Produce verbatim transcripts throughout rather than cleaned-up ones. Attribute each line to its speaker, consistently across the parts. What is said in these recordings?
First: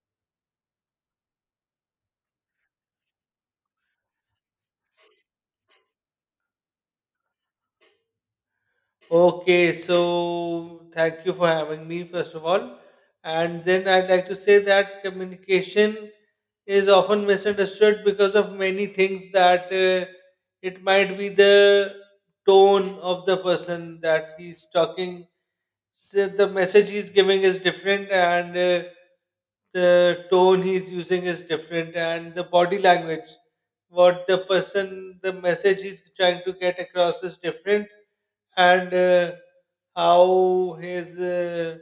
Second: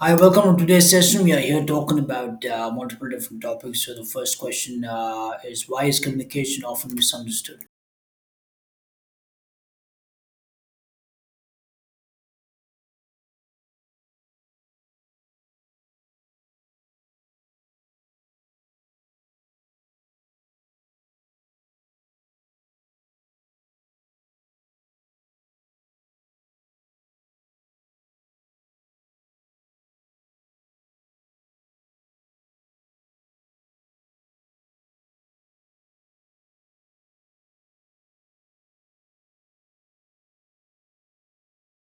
Speaker 1: Hi, welcome to today's session. We are here talking about uh, multiple different topics. So, the first question uh, is why is communication often misunderstood?
Speaker 2: Okay, so thank you for having me, first of all. And then I'd like to say that communication is often misunderstood because of many things, that uh, it might be the tone of the person that he's talking. So the message he's giving is different, and uh, the tone he's using is different, and the body language, what the person, the message he's trying to get across is different, and uh, how his uh,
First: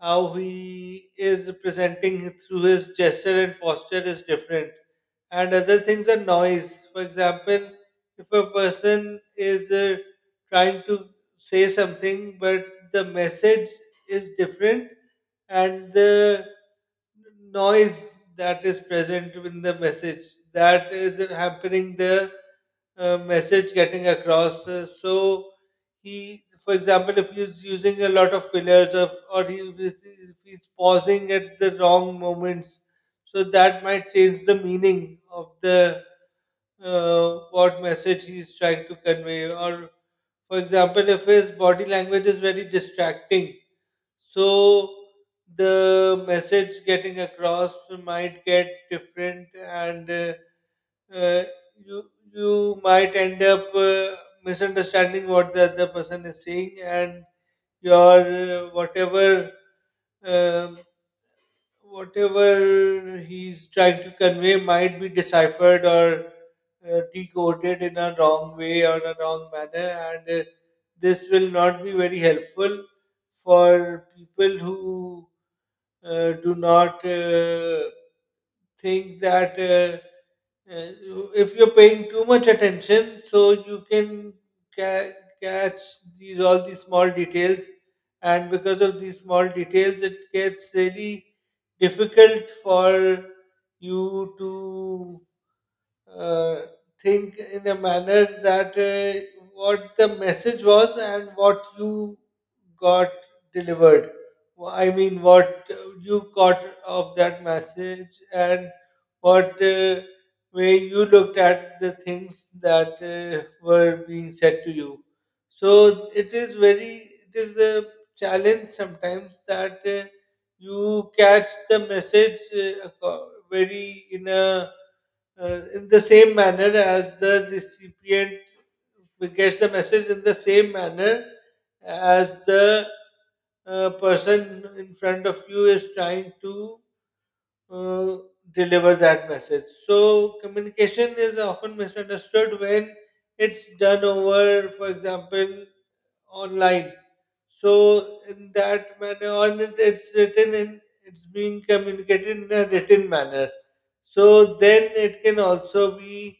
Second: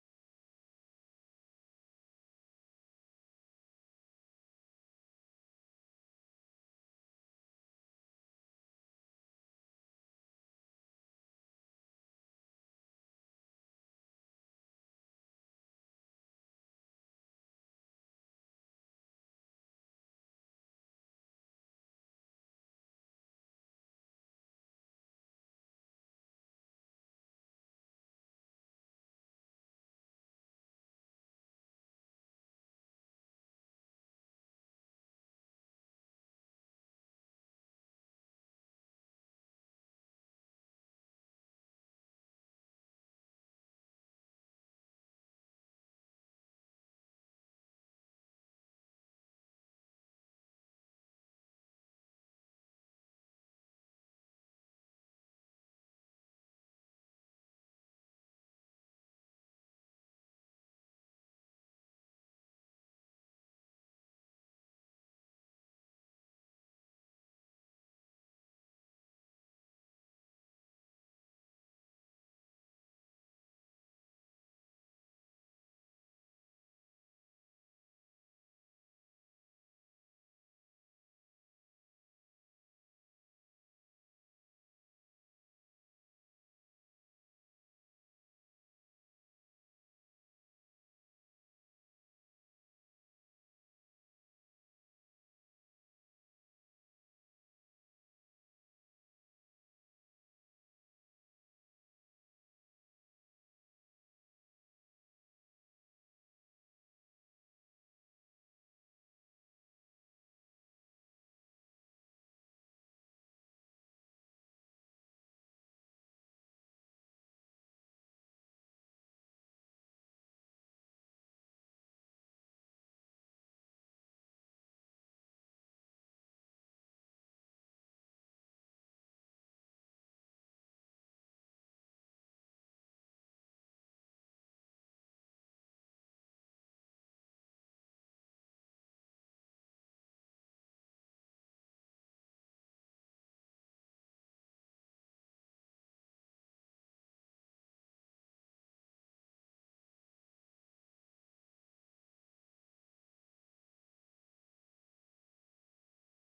Speaker 2: how he is presenting through his gesture and posture is different, and other things are noise. For example, if a person is uh, trying to say something but the message is different, and the noise that is present in the message, that is hampering the uh, message getting across. Uh, so he, for example, if he's using a lot of fillers of, or he, if he's pausing at the wrong moments, so that might change the meaning of the uh, what message he's trying to convey. Or, for example, if his body language is very distracting, so the message getting across might get different, and uh, uh, you you might end up uh, misunderstanding what the other person is saying, and your uh, whatever um whatever he's trying to convey might be deciphered or uh, decoded in a wrong way or a wrong manner, and uh, this will not be very helpful for people who uh, do not uh, think that. Uh, uh, if you're paying too much attention, so you can ca- catch these all these small details, and because of these small details, it gets really difficult for you to uh, think in a manner that uh, what the message was and what you got delivered. Wh- I mean, what you got of that message, and what uh, way you looked at the things that uh, were being said to you. So it is very, it is a challenge sometimes that uh, you catch the message uh, aco- very in a uh, in the same manner as the recipient gets the message in the same manner as the uh, person in front of you is trying to uh, deliver that message. So, communication is often misunderstood when it's done over, for example, online. So in that manner, on it, it's written in it's being communicated in a written manner. So then it can also be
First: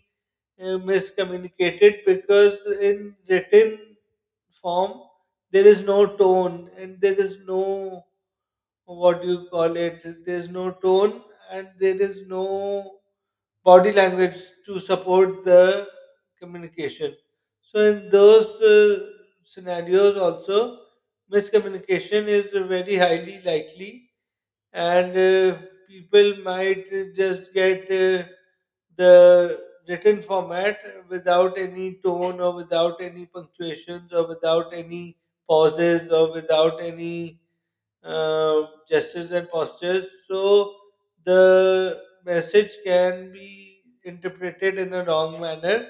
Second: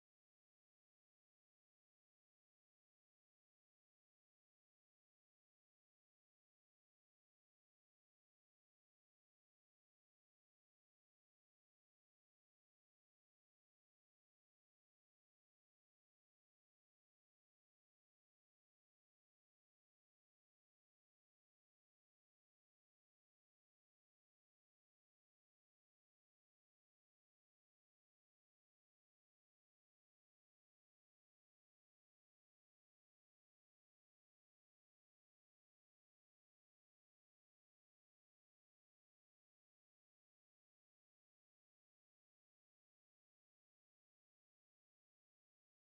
Speaker 2: uh, miscommunicated, because in written form there is no tone and there is no, what do you call it? There is no tone and there is no body language to support the communication. So, in those uh, scenarios, also miscommunication is very highly likely, and uh, people might just get uh, the written format without any tone or without any punctuations or without any pauses or without any uh, gestures and postures. So the message can be interpreted in a wrong manner,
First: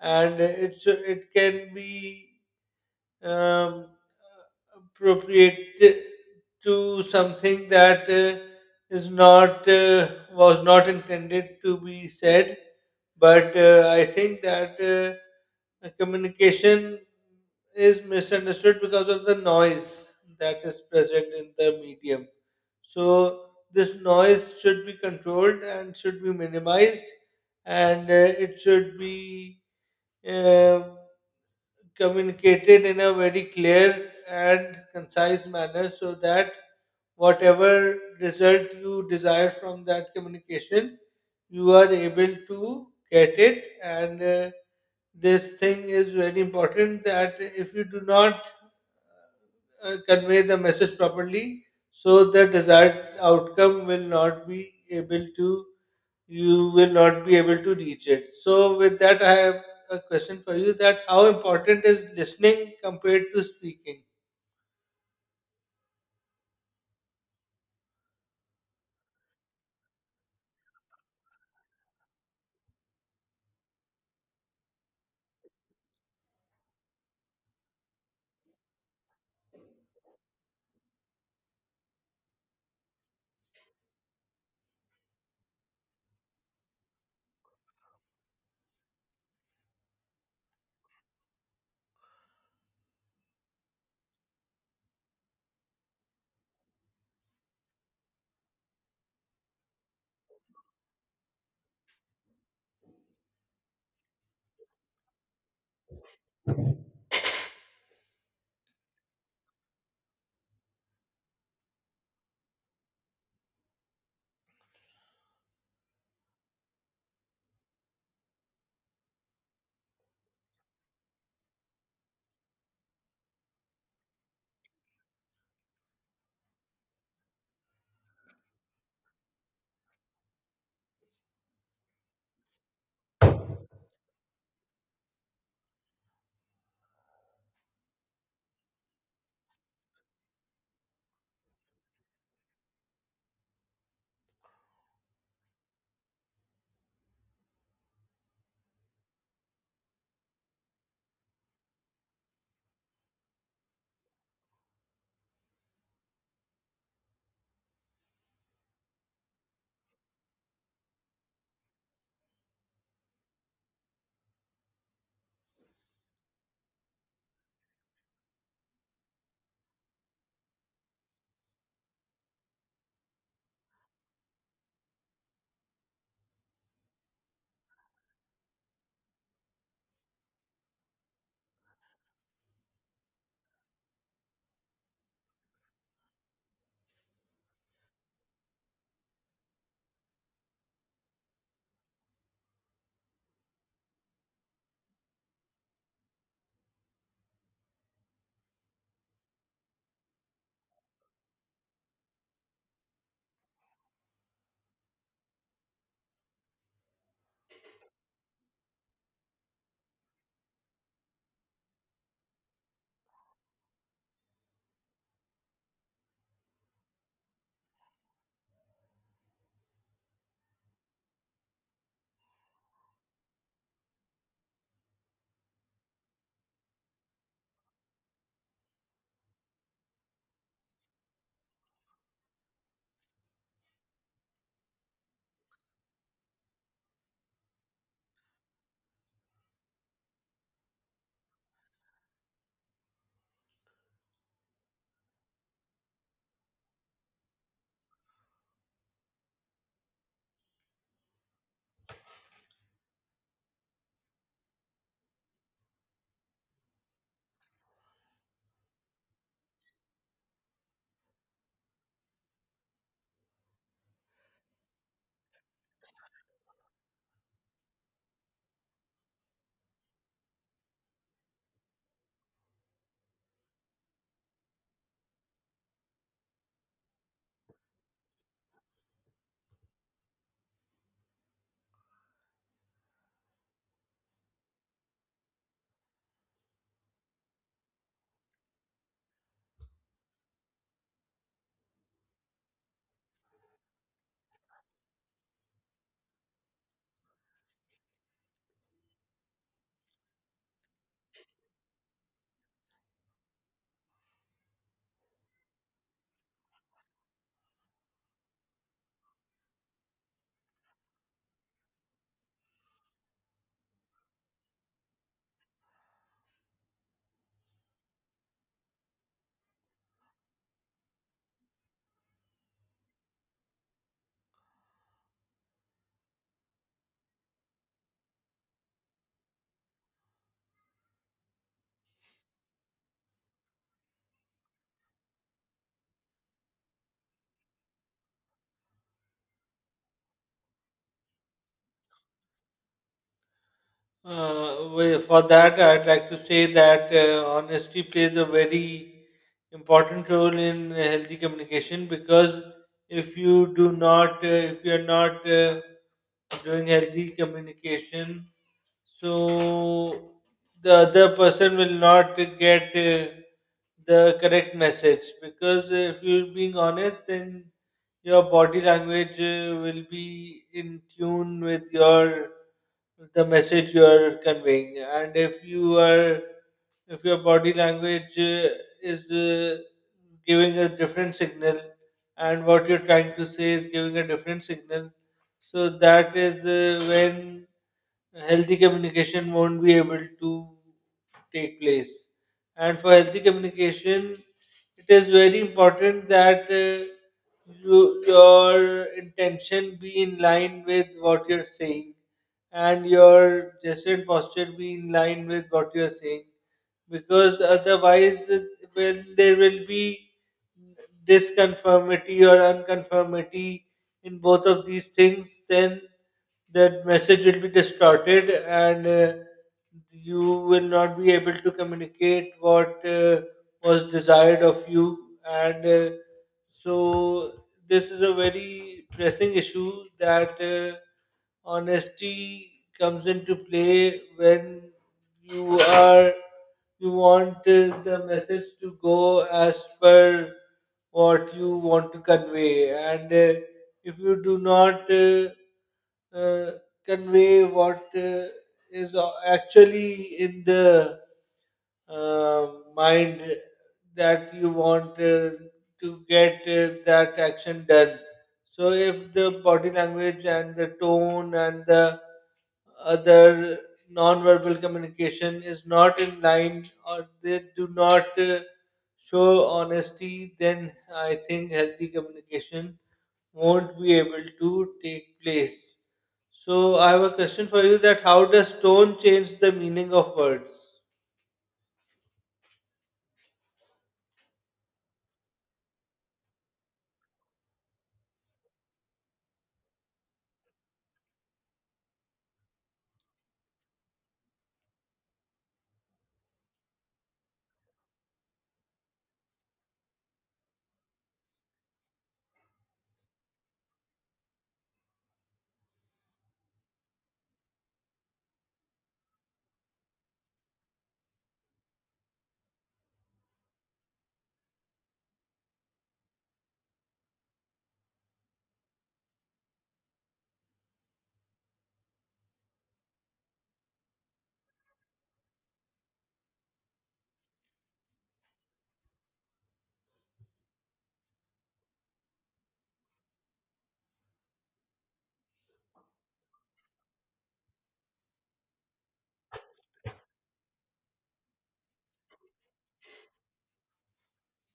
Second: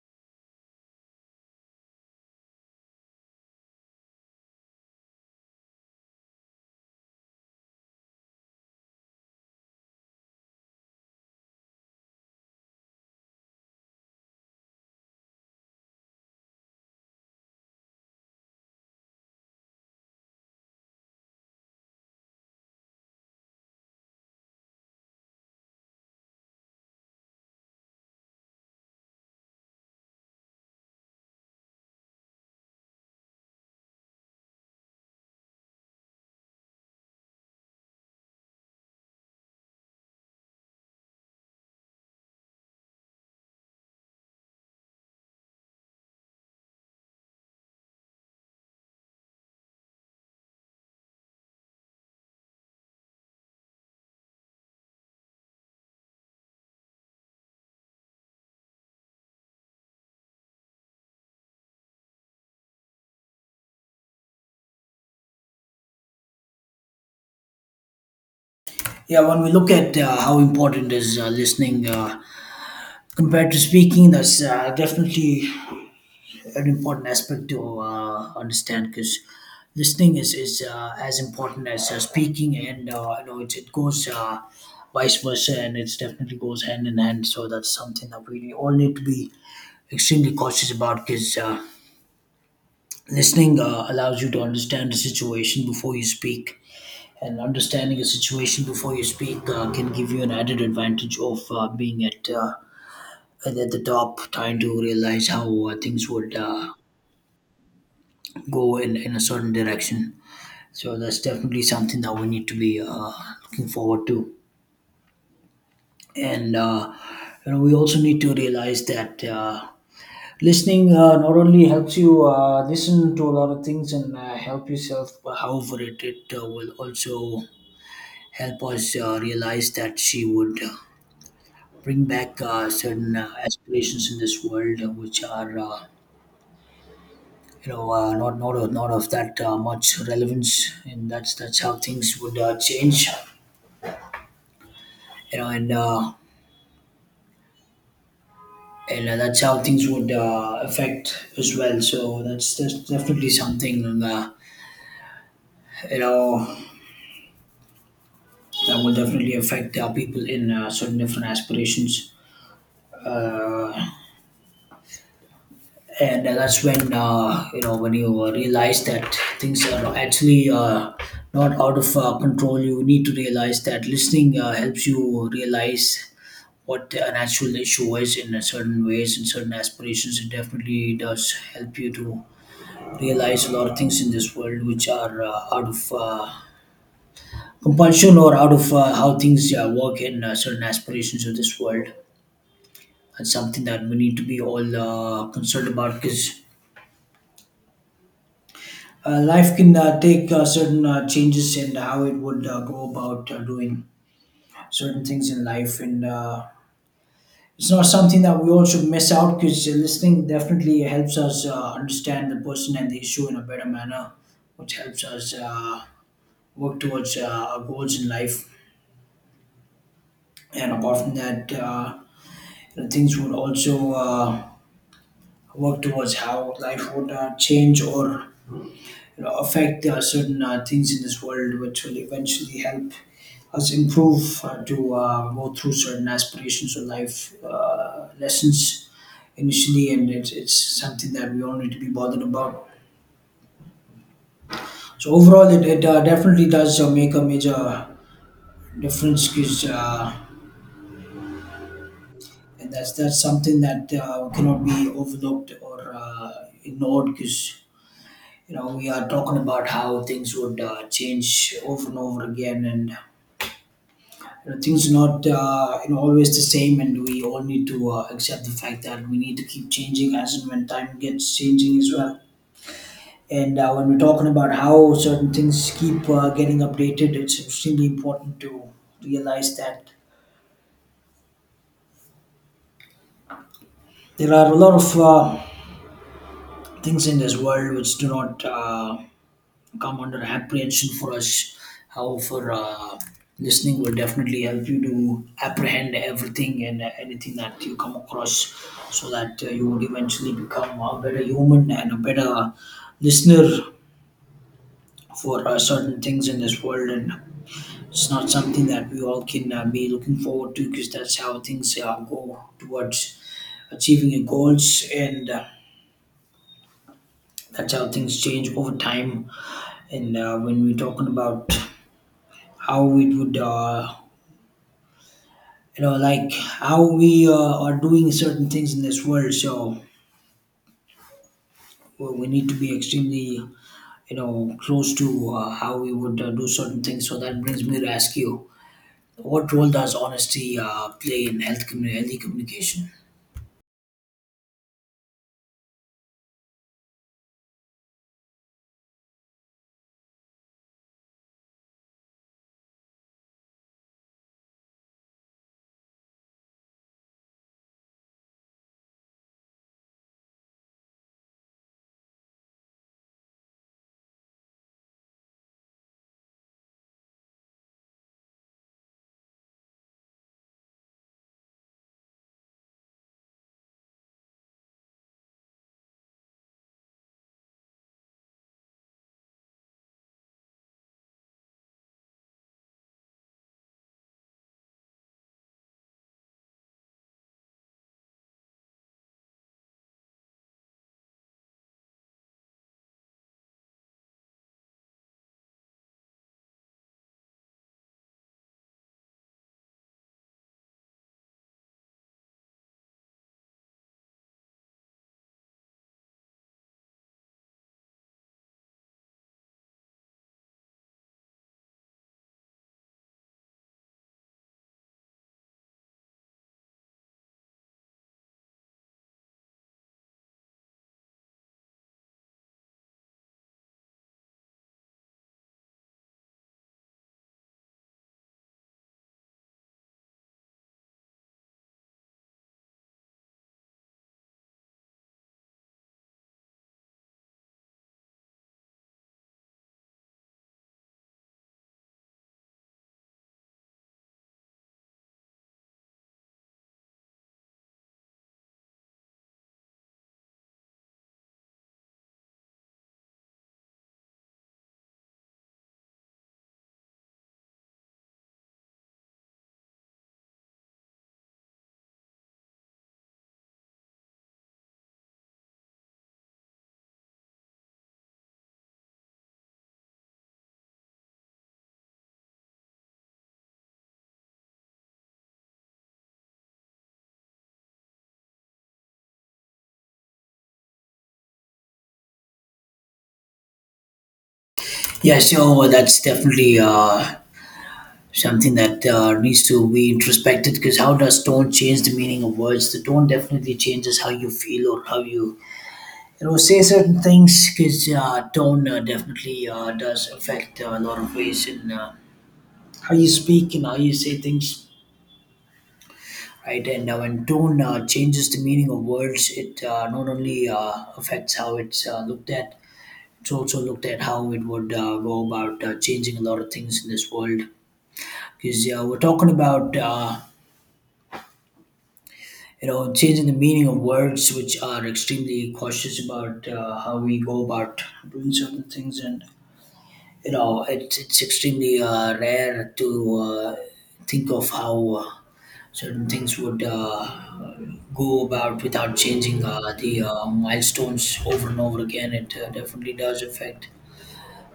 Speaker 2: and it should, it can be um, appropriated to something that uh, is not, uh, was not intended to be said. But uh, I think that. Uh, uh, communication is misunderstood because of the noise that is present in the medium. So this noise should be controlled and should be minimized, and uh, it should be uh, communicated in a very clear and concise manner, so that whatever result you desire from that communication, you are able to get it. And uh, this thing is very important, that if you do not uh, convey the message properly, so the desired outcome will not be able to, you will not be able to reach it. So with that, I have a question for you, that how important is listening compared to speaking?
Speaker 1: Yeah, when we look at uh, how important is uh, listening uh, compared to speaking, that's uh, definitely an important aspect to uh, understand because listening is, is uh, as important as uh, speaking, and uh, you know it, it goes uh, vice versa, and it definitely goes hand in hand. So that's something that we all need to be extremely cautious about. Because. Uh, Listening uh, allows you to understand the situation before you speak, and understanding a situation before you speak uh, can give you an added advantage of uh, being at uh, at at the top, trying to realize how uh, things would uh, go in, in a certain direction. So that's definitely something that we need to be uh, looking forward to, and uh, you know we also need to realize that. Uh, Listening uh, not only helps you uh, listen to a lot of things and uh, help yourself, but however, it, it uh, will also help us uh, realize that she would uh, bring back uh, certain uh, aspirations in this world uh, which are Uh, you know, uh, not not of, not of that uh, much relevance, and that's that's how things would uh, change. You know, and uh, and uh, that's how things would uh, affect as well. So that's, that's definitely something, uh, you know, that will definitely affect uh, people in uh, certain different aspirations. Uh, and uh, that's when uh, you know when you uh, realize that things are actually uh, not out of uh, control. You need to realize that listening uh, helps you realize what an actual issue is in a certain ways in certain aspirations. It definitely does help you to realize a lot of things in this world which are uh, out of uh, compulsion or out of uh, how things uh, work in uh, certain aspirations of this world. That's something that we need to be all uh, concerned about. Because Uh, life can uh, take uh, certain uh, changes in how it would uh, go about uh, doing certain things in life, and uh, it's not something that we all should miss out because listening definitely helps us uh, understand the person and the issue in a better manner, which helps us uh, work towards uh, our goals in life. And apart from that, uh, you know, things would also uh, work towards how life would uh, change or, you know, affect uh, certain uh, things in this world, which will eventually help us improve uh, to uh, go through certain aspirations or life uh, lessons initially, and it's, it's something that we don't need to be bothered about. So overall, it, it uh, definitely does uh, make a major difference because. Uh, and that's that's something that uh, cannot be overlooked or uh, ignored because you know we are talking about how things would uh, change over and over again. And, you know, things are not uh, you know always the same, and we all need to uh, accept the fact that we need to keep changing as and when time gets changing as well. And uh, when we're talking about how certain things keep uh, getting updated, it's extremely important to realize that there are a lot of uh, things in this world which do not Uh, come under apprehension for us. However, uh, listening will definitely help you to apprehend everything and uh, anything that you come across so that uh, you would eventually become a better human and a better listener for uh, certain things in this world. And it's not something that we all can uh, be looking forward to because that's how things uh, go towards achieving your goals, and uh, that's how things change over time. And uh, when we're talking about how it would uh, you know, like how we uh, are doing certain things in this world, so well, we need to be extremely, you know, close to uh, how we would uh, do certain things. So that brings me to ask you, what role does honesty uh, play in health commu- healthy communication?
Speaker 2: Uh, well, for that, I'd like to say that uh, honesty plays a very important role in healthy communication, because if you do not, uh, if you're not uh, doing healthy communication, so the other person will not get uh, the correct message. Because if you're being honest, then your body language uh, will be in tune with your, the message you are conveying. And if you are, if your body language uh, is uh, giving a different signal, and what you're trying to say is giving a different signal, so that is uh, when healthy communication won't be able to take place. And for healthy communication, it is very important that uh, you, your intention be in line with what you're saying, and your gesture and posture be in line with what you're saying, because otherwise it will, there will be disconformity or unconformity in both of these things. Then the message will be distorted and uh, you will not be able to communicate what uh, was desired of you. And uh, so, this is a very pressing issue that. Uh, honesty comes into play when you are, you want uh, the message to go as per what you want to convey. And uh, if you do not uh, uh, convey what uh, is actually in the uh, mind, that you want uh, to get uh, that action done. So if the body language and the tone and the other non-verbal communication is not in line, or they do not uh, show honesty, then I think healthy communication won't be able to take place. So I have a question for you, that how does tone change the meaning of words?
Speaker 1: Yeah, so that's definitely uh, something that uh, needs to be introspected. Because how does tone change the meaning of words? The tone definitely changes how you feel or how you, you know, say certain things, because uh, tone uh, definitely uh, does affect uh, a lot of ways in uh, how you speak and how you say things, right? And uh, when tone uh, changes the meaning of words, it uh, not only uh, affects how it's uh, looked at, it's also looked at how it would uh, go about uh, changing a lot of things in this world. Because uh, we're talking about, uh, you know, changing the meaning of words, which are extremely cautious about uh, how we go about doing certain things. And you know it's it's extremely uh, rare to uh, think of how uh, certain things would uh, go about without changing uh, the uh, milestones over and over again. It uh, definitely does affect,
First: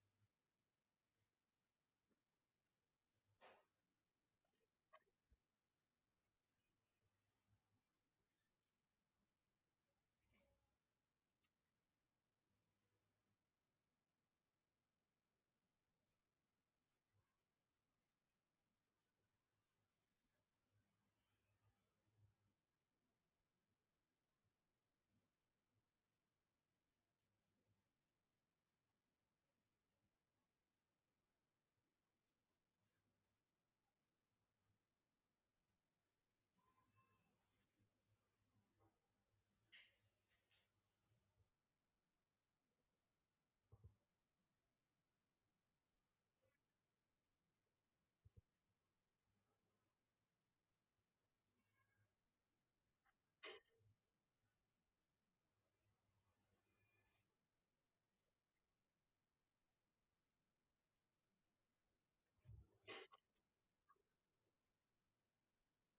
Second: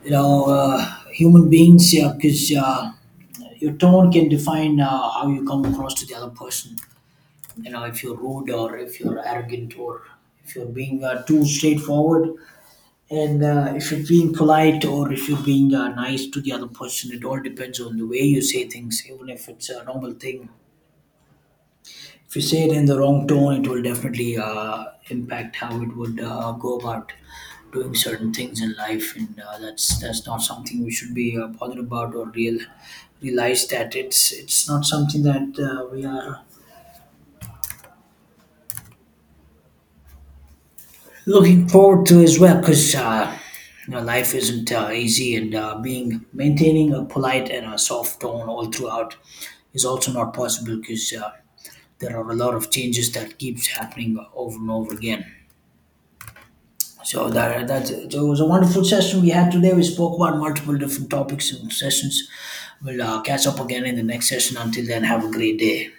Speaker 1: you know, uh, human beings. Yeah, because uh, your tone can define uh, how you come across to the other person. You know, if you're rude or if you're arrogant or if you're being uh, too straightforward and uh, if you're being polite or if you're being uh, nice to the other person, it all depends on the way you say things, even if it's a normal thing. If you say it in the wrong tone, it will definitely uh, impact how it would uh, go about doing certain things in life, and uh, that's that's not something we should be uh, bothered about or real realize that it's it's not something that uh, we are looking forward to as well, because uh, you know life isn't uh, easy, and uh, being maintaining a polite and a soft tone all throughout is also not possible because uh, there are a lot of changes that keeps happening over and over again. So that that so it was a wonderful session we had today. We spoke about multiple different topics and sessions. We'll uh, catch up again in the next session. Until then, have a great day.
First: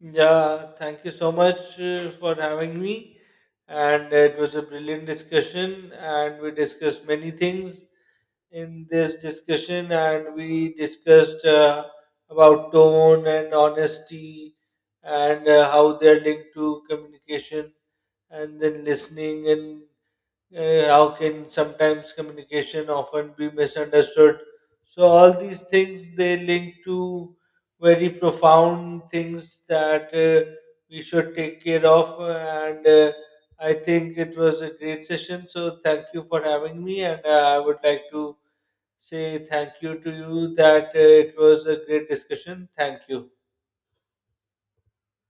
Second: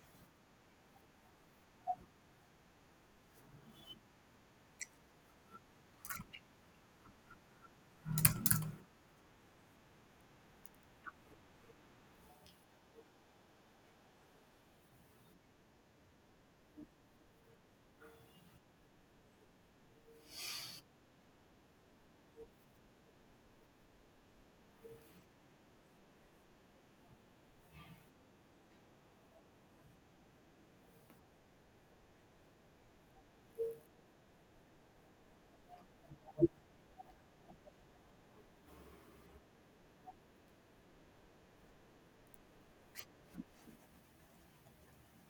Speaker 2: Yeah, thank you so much uh, for having me. And it was a brilliant discussion, and we discussed many things in this discussion, and we discussed uh, about tone and honesty, and uh, how they're linked to communication, and then listening, and uh, how can sometimes communication often be misunderstood. So all these things, they link to very profound things that uh, we should take care of. And uh, I think it was a great session, so thank you for having me. And uh, I would like to say thank you to you, that uh, it was a great discussion. Thank you.